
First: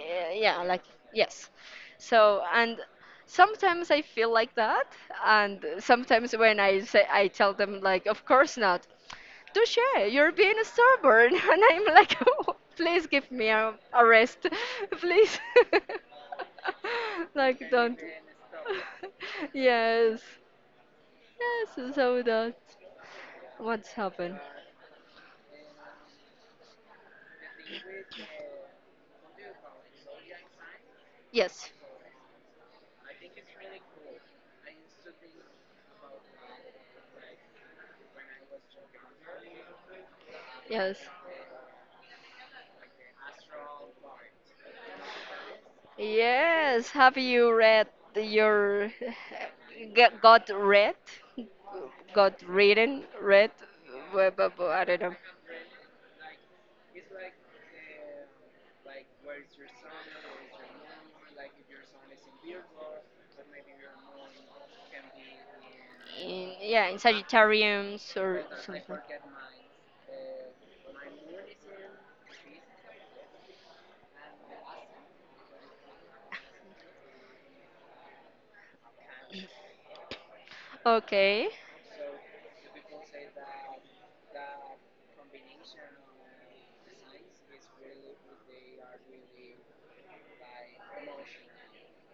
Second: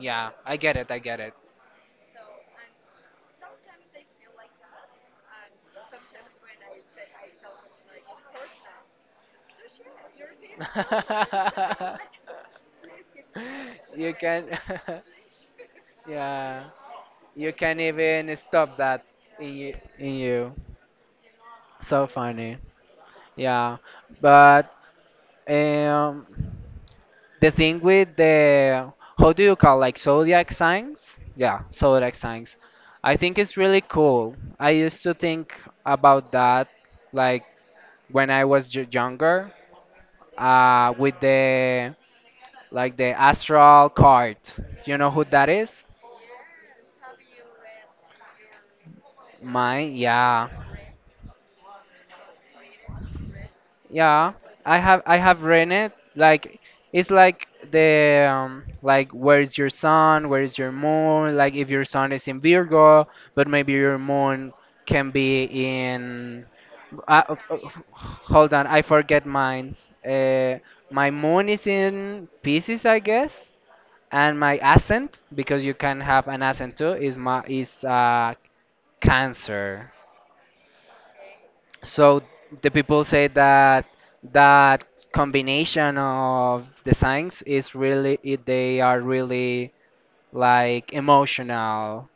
S1: yeah i
S2: yeah,
S1: get
S2: like
S1: it i get it.
S2: yes. So and sometimes I feel like that, and sometimes when I say I tell them like, of course not. Touche, you're being stubborn. And I'm like, please give me a
S1: You can,
S2: rest. Please.
S1: yeah, you
S2: Like,
S1: can
S2: don't.
S1: even stop that in you, in
S2: Yes.
S1: you.
S2: Yes,
S1: So
S2: so that.
S1: funny, yeah.
S2: What's happened?
S1: But um, the thing with the how do you call like zodiac signs? Yeah,
S2: Yes.
S1: zodiac signs. I think it's really cool. I used to think about that like when I was y younger,
S2: Yes.
S1: with the like the astral card. You know who that is?
S2: Yes. Have you read your.
S1: Mine, yeah.
S2: Got read? Got written? Read?
S1: Yeah,
S2: I don't
S1: I
S2: know.
S1: have read it. Like it's like the like where is your sun? Where is your moon? Like if your sun is in Virgo, but maybe your moon can be in.
S2: In yeah in
S1: Uh, uh, uh,
S2: Sagittarians or
S1: Hold on, I
S2: something.
S1: forget mines. My moon is in Pisces, I guess, and my ascent, because you can have an ascent too, is my is Cancer.
S2: Okay.
S1: So the people say that that combination of the signs is really they are really like emotional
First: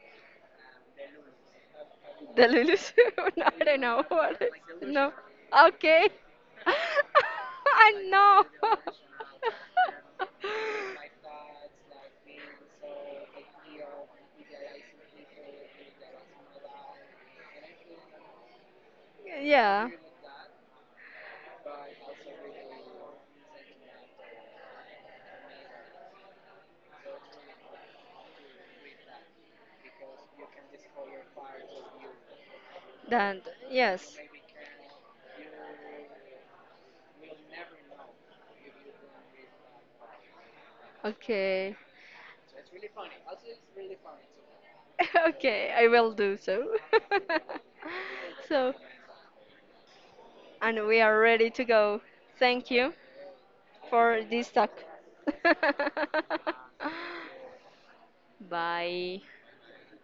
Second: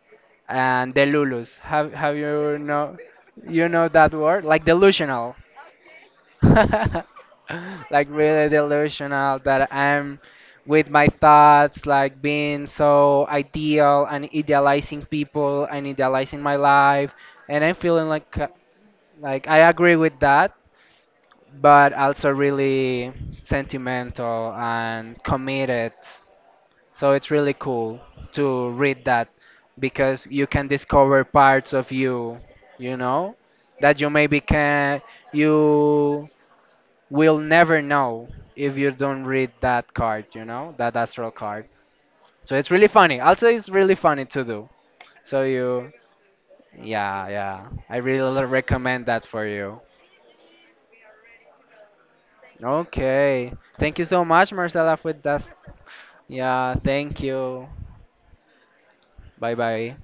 S1: and delulus. Have
S2: The Lulus? No, I
S1: you
S2: don't
S1: know
S2: know
S1: that
S2: what
S1: word
S2: it
S1: like
S2: is. No.
S1: delusional,
S2: Okay. I
S1: like
S2: know.
S1: really delusional that I'm with my thoughts like being so ideal and idealizing people and idealizing my life and I'm feeling like I
S2: Yeah.
S1: agree with that, but also really sentimental and committed. So it's really cool to read that because you can discover parts of you, you know,
S2: Then
S1: that you
S2: yes.
S1: maybe can you will never know if you don't read that card, you know, that astral card.
S2: Okay.
S1: So it's really funny. Also, it's really funny to do. So
S2: Okay, I
S1: you,
S2: will do so.
S1: yeah, yeah, I really
S2: So,
S1: recommend that for you.
S2: and we are ready to go. Thank you
S1: Okay, thank you
S2: for
S1: so much,
S2: this talk.
S1: Marcela, for that. Yeah, thank you.
S2: Bye.
S1: Bye bye.